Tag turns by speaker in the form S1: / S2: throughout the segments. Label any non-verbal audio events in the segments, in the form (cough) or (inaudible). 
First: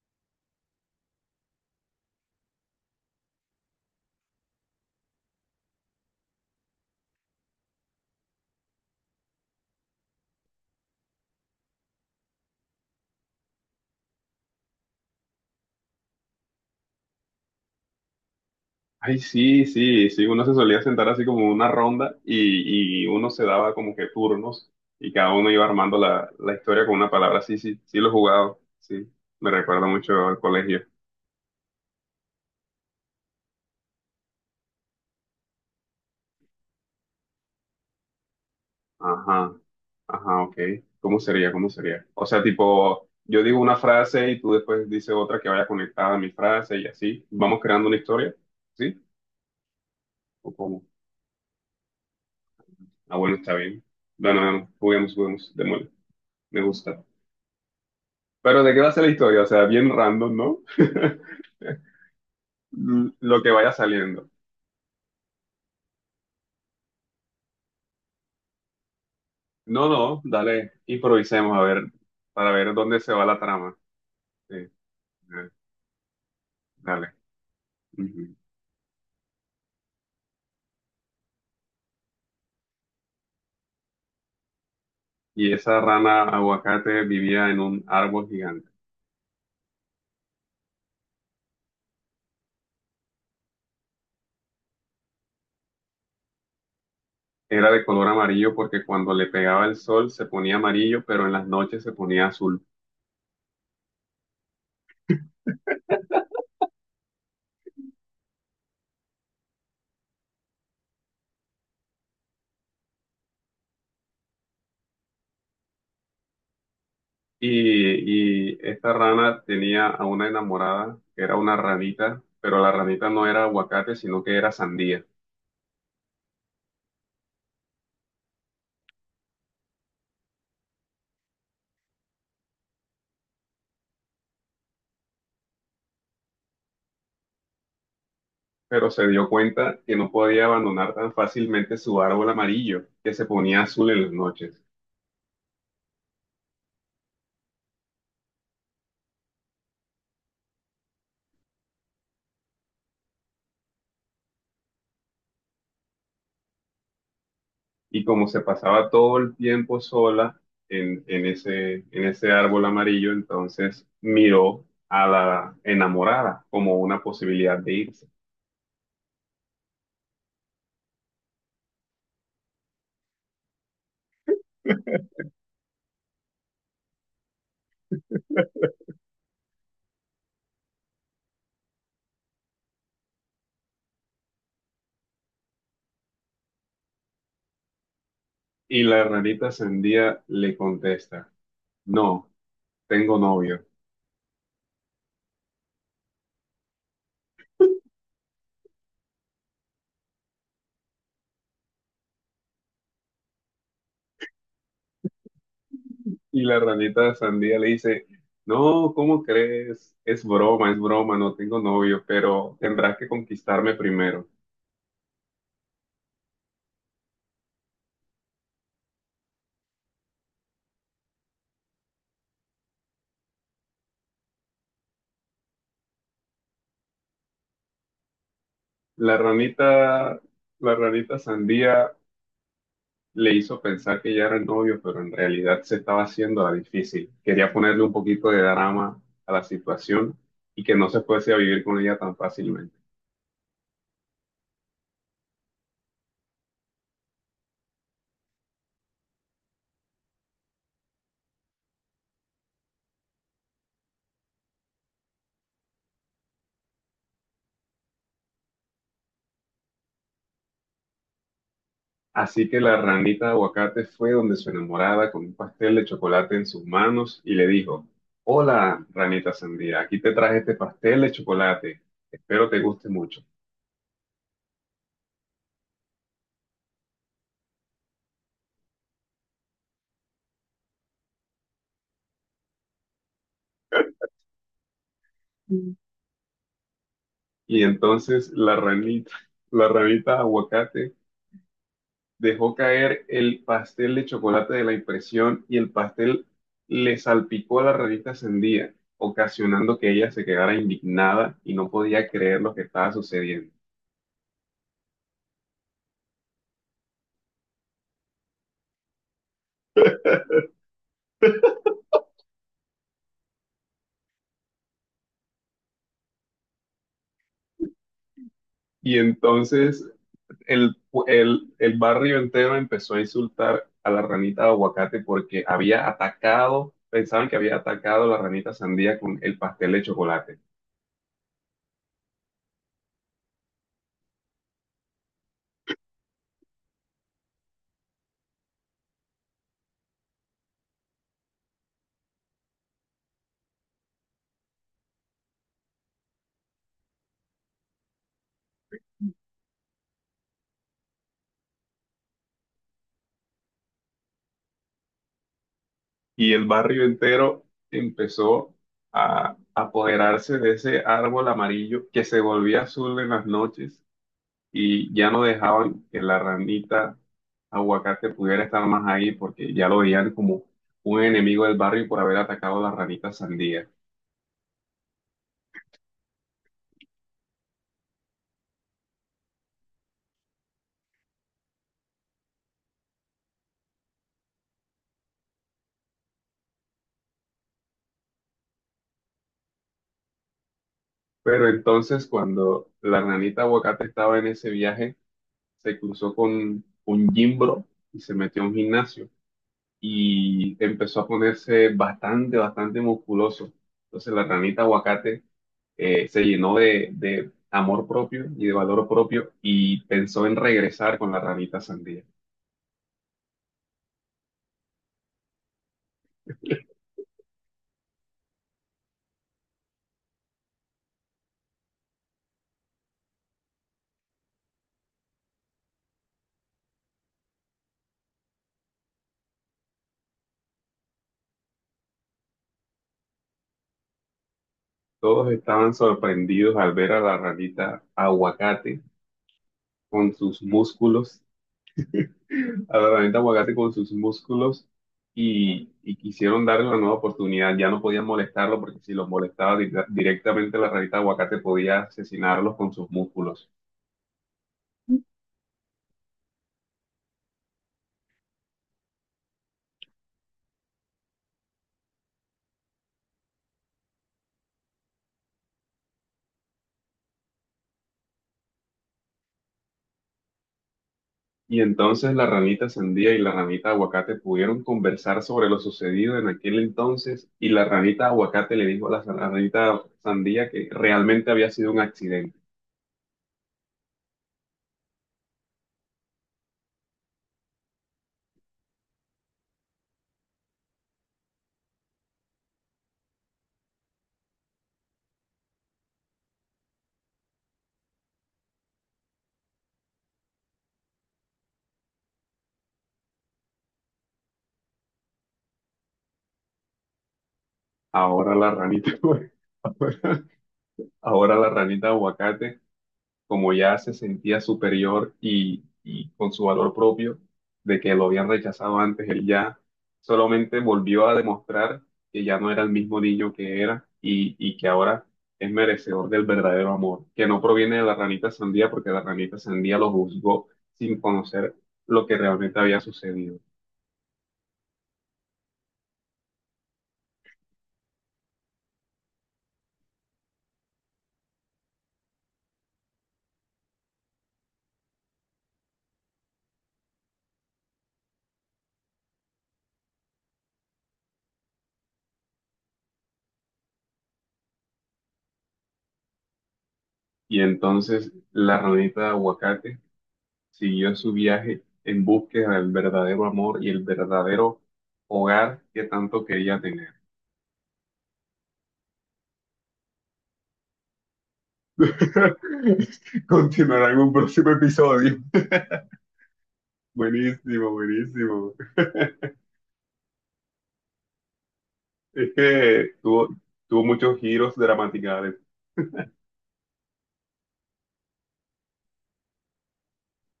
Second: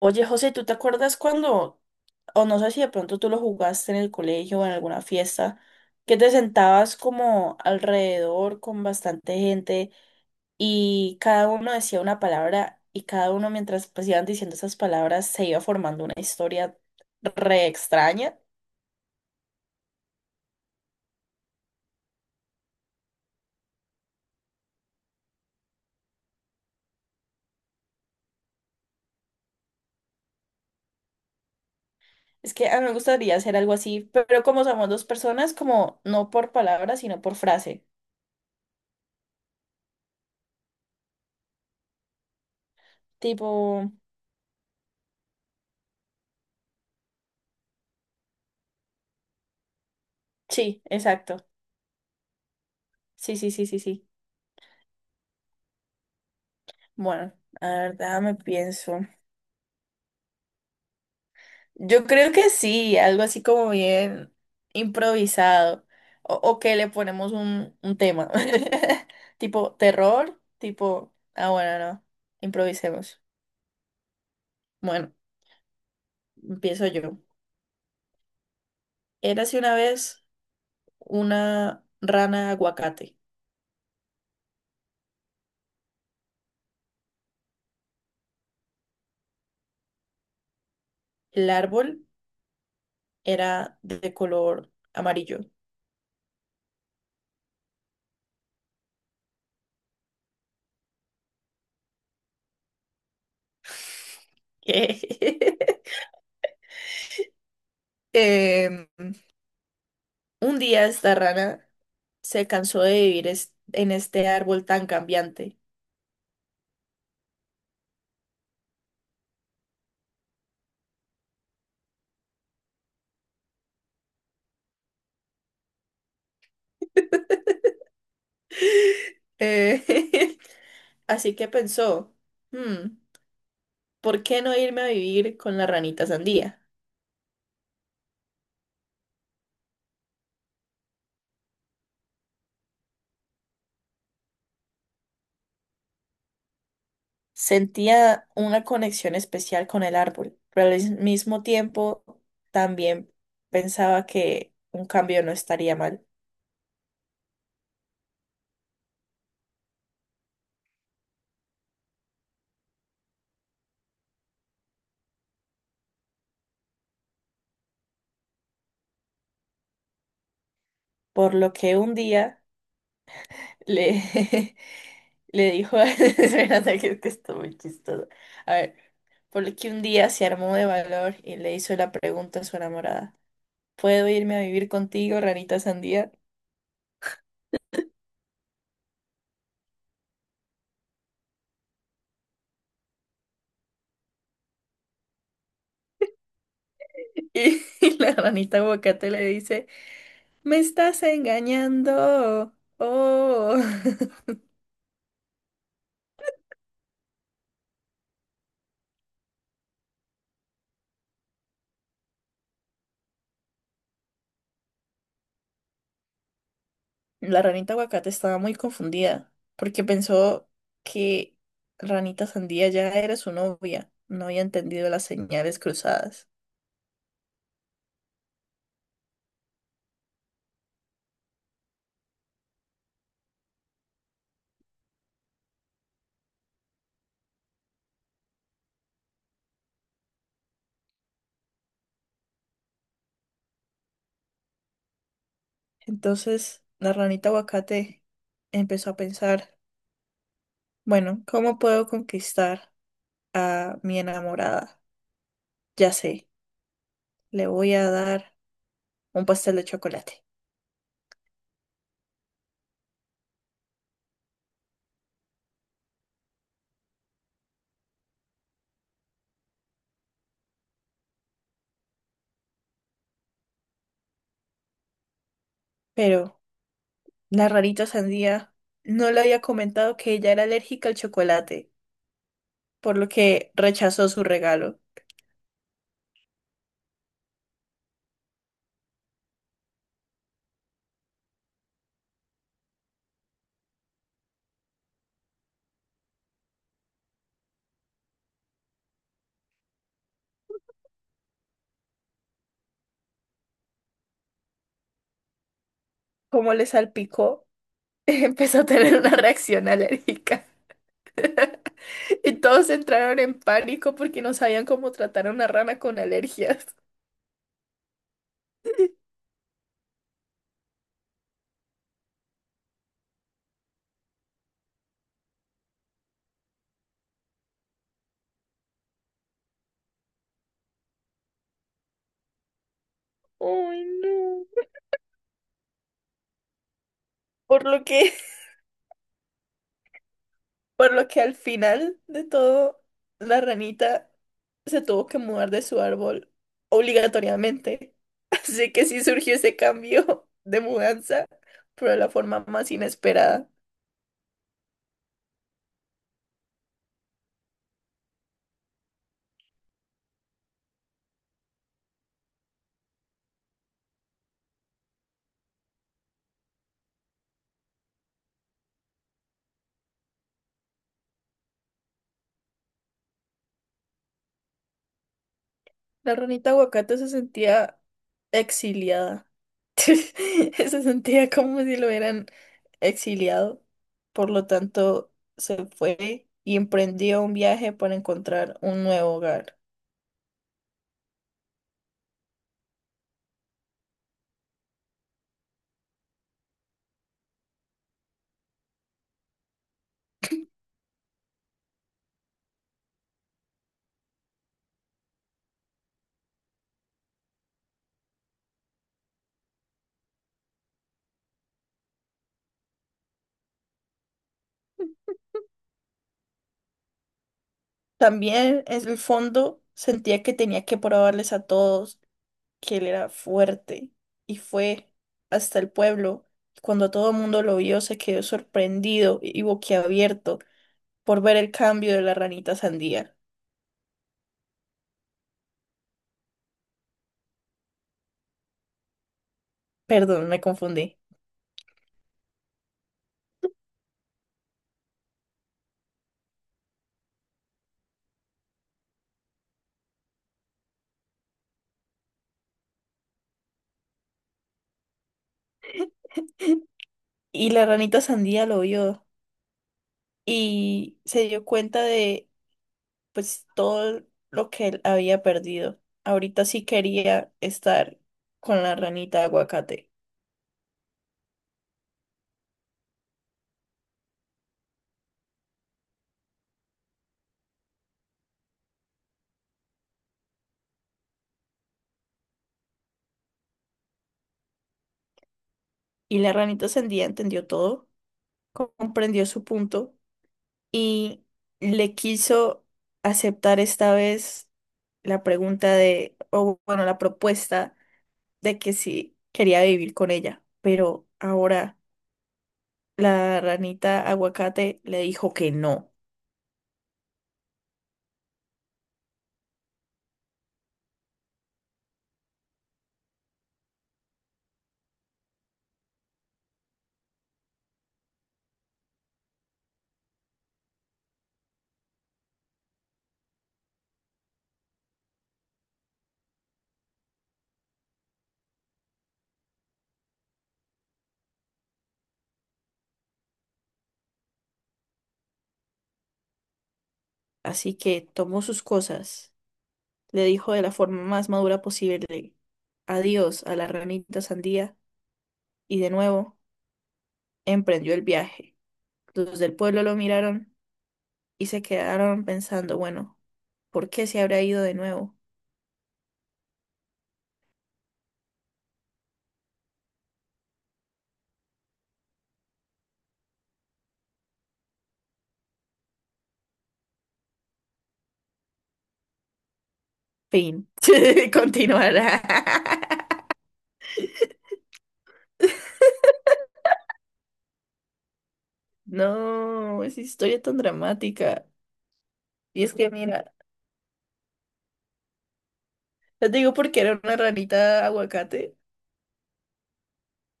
S1: Oye, José, ¿tú te acuerdas cuando, o no sé si de pronto tú lo jugaste en el colegio o en alguna fiesta, que te sentabas como alrededor con bastante gente y cada uno decía una palabra y cada uno mientras pues iban diciendo esas palabras se iba formando una historia re extraña?
S2: Ay, sí, sí, sí, uno se solía sentar así como en una ronda y uno se daba como que turnos y cada uno iba armando la historia con una palabra. Sí, sí, sí lo he jugado, sí, me recuerda mucho al colegio.
S1: Es que a mí me gustaría hacer algo así, pero como somos dos personas, como no por palabra, sino por frase.
S2: Ajá, ajá, ok. ¿Cómo sería? ¿Cómo sería? O sea, tipo, yo
S1: Tipo,
S2: digo una frase y tú después dices otra que vaya conectada a mi frase y así. Vamos creando una historia, ¿sí? ¿O cómo?
S1: sí, exacto.
S2: Ah, bueno,
S1: Sí, sí,
S2: está
S1: sí, sí,
S2: bien.
S1: sí.
S2: Bueno, bueno, juguemos, juguemos, demonio, me gusta.
S1: Bueno, la verdad me
S2: Pero ¿de qué va a
S1: pienso.
S2: ser la historia? O sea, bien random, ¿no? (laughs)
S1: Yo creo que sí, algo
S2: Lo
S1: así
S2: que
S1: como
S2: vaya saliendo.
S1: bien improvisado. O que le ponemos un tema. (laughs) Tipo
S2: No, no,
S1: terror,
S2: dale,
S1: tipo, ah,
S2: improvisemos a
S1: bueno,
S2: ver,
S1: no,
S2: para ver dónde se
S1: improvisemos.
S2: va la trama. Sí,
S1: Bueno, empiezo
S2: dale.
S1: yo.
S2: Ujú.
S1: Érase una vez una rana aguacate.
S2: Y esa rana aguacate vivía en un árbol gigante.
S1: El árbol era de color amarillo.
S2: Era de color amarillo porque cuando le pegaba el sol se ponía amarillo, pero en las noches se ponía azul.
S1: (laughs) Em, un día esta rana se cansó de vivir en este árbol tan cambiante.
S2: Y esta rana tenía a una enamorada, que era una ranita, pero la ranita no era aguacate, sino que era sandía.
S1: Eh, (laughs) Así que pensó, "Hmm, ¿por qué no irme a vivir con la ranita sandía?
S2: Pero se dio cuenta que no podía abandonar tan fácilmente su árbol amarillo, que se ponía azul en las noches.
S1: Sentía una conexión especial con el árbol, pero al mismo tiempo también pensaba que un cambio no estaría mal.
S2: Y como se pasaba todo el tiempo sola en ese árbol amarillo, entonces miró a la enamorada como una posibilidad de irse.
S1: Por lo que un día le, (laughs) le dijo, (laughs) espérate que esto muy chistoso. A ver, por lo que un día se armó de valor y le hizo la pregunta a su enamorada. ¿Puedo irme a vivir contigo, ranita sandía?
S2: Y la ranita sandía le contesta, no, tengo novio.
S1: (laughs) Y la ranita aguacate le dice, me estás engañando. Oh. (laughs)
S2: Y la ranita sandía le dice, no, ¿cómo crees? Es broma, no tengo novio, pero tendrás que conquistarme primero.
S1: La ranita aguacate estaba muy confundida porque pensó que ranita sandía ya era su novia. No había entendido las señales cruzadas.
S2: La ranita, la ranita sandía le hizo pensar que ya era el novio, pero en realidad se estaba haciendo la difícil. Quería ponerle un poquito de drama a la situación y que no se fuese a vivir con ella tan fácilmente.
S1: Entonces, la ranita aguacate empezó a pensar, bueno, ¿cómo puedo conquistar a mi enamorada? Ya sé, le voy a dar un pastel de chocolate.
S2: Así que la ranita de aguacate fue donde su enamorada con un pastel de chocolate en sus manos y le dijo, hola, ranita sandía, aquí te traje este pastel de chocolate. Espero te guste mucho.
S1: Pero la rarita sandía no le había comentado que ella era alérgica al chocolate, por lo que rechazó su regalo.
S2: Mm. Y entonces la ranita aguacate dejó caer el pastel de chocolate de la impresión y el pastel le salpicó a la revista Sendía, ocasionando que ella se quedara indignada y no podía creer lo que estaba sucediendo.
S1: Como le salpicó, (laughs) empezó a tener una reacción alérgica. (laughs) Y todos entraron en pánico porque no sabían cómo tratar a una rana con alergias.
S2: Y entonces el, el barrio entero empezó a insultar a la ranita de aguacate porque había atacado, pensaban que había atacado a la ranita sandía con el pastel de chocolate.
S1: Ay, no. Por lo que Por lo que al final de todo, la ranita se tuvo que mudar de su árbol obligatoriamente. (laughs) Así que sí surgió ese cambio de mudanza, pero de la forma más inesperada.
S2: Y el barrio entero empezó a apoderarse de ese árbol amarillo que se volvía azul en las noches y ya no dejaban que la ranita aguacate pudiera estar más ahí porque ya lo veían como un enemigo del barrio por haber atacado a la ranita sandía.
S1: La ranita aguacate se sentía exiliada. (laughs) Se sentía como si lo hubieran exiliado. Por lo tanto, se fue y emprendió un viaje para encontrar un nuevo hogar.
S2: Pero entonces cuando la ranita aguacate estaba en ese viaje, se cruzó con un gimbro y se metió a un gimnasio. Y empezó a ponerse bastante, bastante musculoso. Entonces la ranita aguacate se llenó de amor propio y de valor propio y pensó en regresar con la ranita sandía.
S1: También en el fondo sentía que tenía que probarles a todos que él era fuerte y fue hasta el pueblo. Cuando todo el mundo lo vio, se quedó sorprendido y boquiabierto por ver el cambio de la ranita sandía.
S2: Todos estaban sorprendidos al ver a la ranita aguacate con
S1: Perdón, me
S2: sus
S1: confundí.
S2: músculos, a la ranita aguacate con sus músculos y quisieron darle una nueva oportunidad. Ya no podían molestarlo porque si los molestaba directamente la ranita aguacate podía asesinarlos con sus músculos.
S1: Y la ranita sandía lo vio y se dio cuenta de pues todo lo que él había perdido. Ahorita sí quería estar con la ranita de aguacate.
S2: Y entonces la ranita sandía y la ranita aguacate pudieron conversar sobre lo sucedido en aquel entonces y la ranita aguacate le dijo a la a ranita sandía que realmente había sido un accidente.
S1: Y la ranita sandía entendió todo, comprendió su punto y le quiso aceptar esta vez la pregunta de, o bueno, la propuesta de que sí quería vivir con ella. Pero ahora la ranita aguacate le dijo que no.
S2: Ahora la ranita, (laughs) ahora la ranita aguacate como ya se sentía superior y con su valor propio de que lo habían rechazado antes, él ya solamente volvió a demostrar que ya no era el mismo niño que era y que ahora es merecedor del verdadero amor, que no proviene de la ranita sandía porque la ranita sandía lo juzgó sin conocer lo que realmente había sucedido.
S1: Así que tomó sus cosas. Le dijo de la forma más madura posible adiós a la ranita sandía y de nuevo emprendió el viaje. Los del pueblo lo miraron y se quedaron pensando, bueno, ¿por qué se habrá ido de nuevo?
S2: Y entonces la ranita de aguacate siguió su viaje en búsqueda del verdadero amor y el verdadero hogar que tanto quería tener.
S1: Fin. (laughs) Continuará.
S2: (laughs) Continuará en un próximo episodio. (laughs) Buenísimo, buenísimo. (laughs)
S1: No, es historia tan dramática.
S2: Es
S1: Y es que,
S2: que tuvo,
S1: mira,
S2: tuvo muchos giros gramaticales.
S1: les digo porque era una ranita aguacate,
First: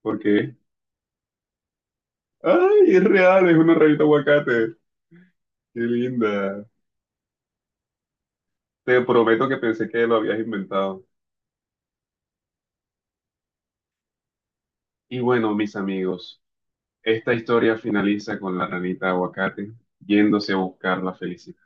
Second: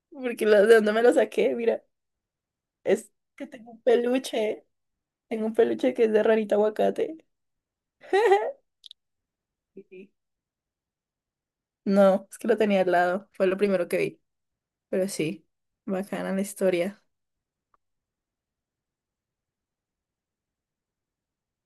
S2: ¿Por
S1: porque
S2: qué?
S1: la- de dónde me lo saqué, mira,
S2: Ay, es
S1: es que
S2: real, es una rayita aguacate.
S1: tengo un
S2: Qué
S1: peluche que es de ranita
S2: linda.
S1: aguacate. (laughs)
S2: Te prometo que pensé que lo habías inventado.
S1: No, es que lo tenía al lado. Fue lo primero que vi. Pero
S2: Y
S1: sí,
S2: bueno, mis
S1: bacana la
S2: amigos,
S1: historia.
S2: esta historia finaliza con la ranita aguacate yéndose a buscar la felicidad.